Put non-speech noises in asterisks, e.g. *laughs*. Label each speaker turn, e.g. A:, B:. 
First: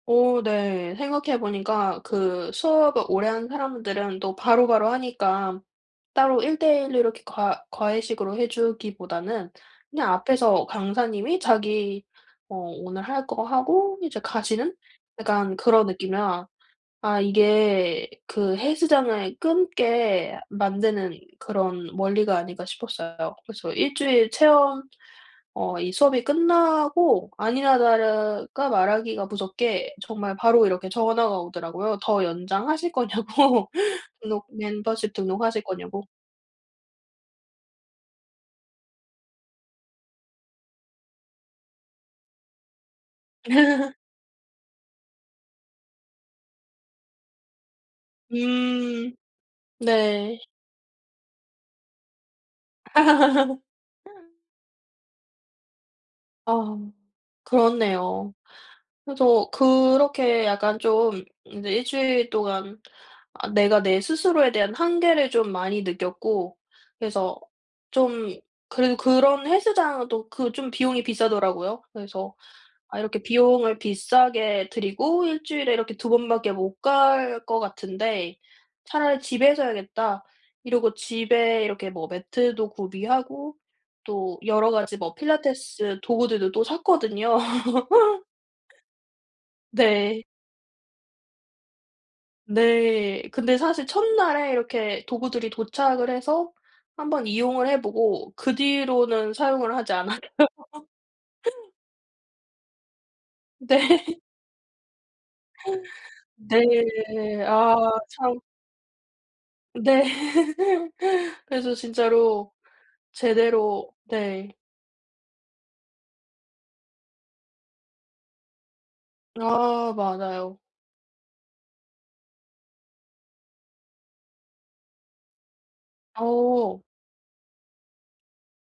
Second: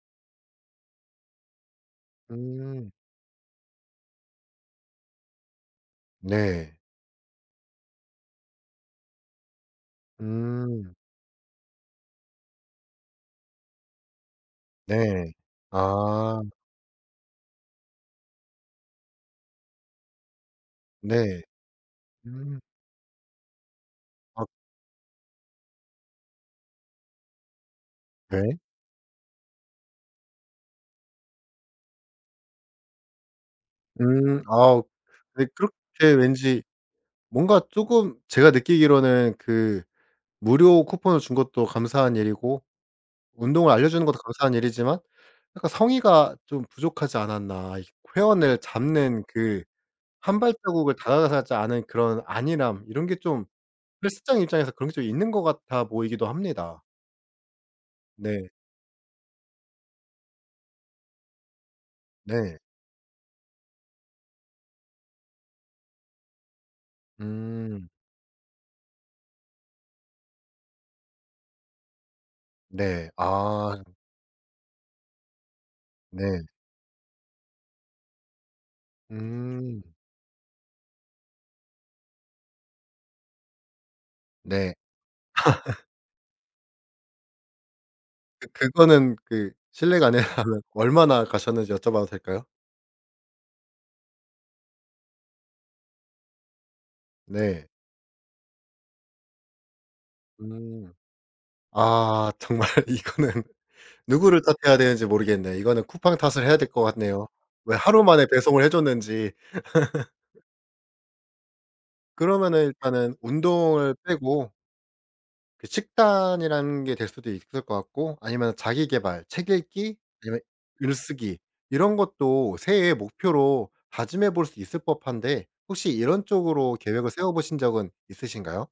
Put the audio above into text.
A: 오 네. 생각해 보니까 그
B: 음.
A: 수업을 오래 한 사람들은 또 바로바로 하니까 따로
B: 네.
A: 1:1 로 이렇게 과 과외식으로 해 주기보다는 그냥 앞에서
B: 음.
A: 강사님이 자기 어 오늘 할 거 하고 이제 가시는
B: 네.
A: 약간 그런
B: 아.
A: 느낌이라 아 이게 그 헬스장을 끊게 만드는
B: 네.
A: 그런 원리가
B: 음
A: 아닌가 싶었어요. 그래서 1 주일
B: 어.
A: 체험 어 이 수업이 끝나고 아니나
B: 네.
A: 다를까 말하기가 무섭게 정말 바로 이렇게 전화가 오더라고요. 더 연장하실 거냐고. *laughs*
B: 음.
A: 등록
B: 어우
A: 멤버십
B: 네
A: 등록하실
B: 그렇게
A: 거냐고.
B: 왠지 뭔가 쪼금 제가 느끼기로는 그 무료 쿠폰을 준 것도 감사한 일이고 운동을
A: *laughs*
B: 알려주는 것도 감사한 일이지만 약간 성의가 좀 부족하지 않았나. 이 회원을
A: 음
B: 잡는 그
A: 네.
B: 1 발자국을 다가가지 않은 그런 안일함 이런 게 좀
A: *laughs*
B: 헬스장 입장에서 그런 게 있는 것 같아 보이기도
A: 아하
B: 합니다.
A: 그렇네요.
B: 네.
A: 그래서 그렇게 약간 좀 이제 1 주일
B: 네.
A: 동안 아 내가 내 스스로에 대한 한계를 좀 많이 느꼈고 그래서
B: 음.
A: 좀 그래도 그런 헬스장도 그 좀 비용이 비싸더라고요. 그래서 '아
B: 네.
A: 이렇게
B: 아.
A: 비용을
B: 음.
A: 비싸게 들이고 1 주일에 이렇게 2
B: 네.
A: 번밖에 못 갈 것 같은데 차라리 집에서
B: 음.
A: 해야겠다.' 이러고 집에 이렇게 뭐 매트도 구비하고 또 여러
B: 네.
A: 가지 뭐
B: *laughs*
A: 필라테스 도구들도 또 샀거든요.
B: 예 그거는 그
A: *laughs*
B: 실례가
A: 네.
B: 아니라면 얼마나 가셨는지 여쭤봐도 될까요?
A: 네. 근데 사실 첫날에 이렇게 도구들이 도착을 해서 1 번
B: 네.
A: 이용을 해 보고 그 뒤로는 사용을 하지 않아요.
B: 음.
A: *laughs*
B: 아 정말 이거는
A: 네.
B: 누구를 탓해야 되는지 모르겠네. 이거는 쿠팡 탓을 해야 될 것 같네요.
A: 네.
B: 왜
A: 아
B: 하루 만에
A: 참.
B: 배송을 해줬는지.
A: 네.
B: *laughs*
A: *laughs* 그래서 진짜로
B: 그러면은 일단은
A: 제대로
B: 운동을 빼고.
A: 네.
B: 그 식단이라는 게 될 수도 있을 것 같고 아니면 자기 계발 책
A: 아
B: 읽기 그런
A: 맞아요.
B: 글쓰기 이런 것도 새해 목표로 다짐해볼 수 있을 법한데 혹시 이런 쪽으로
A: 어.
B: 계획을 세워보신 적은 있으신가요?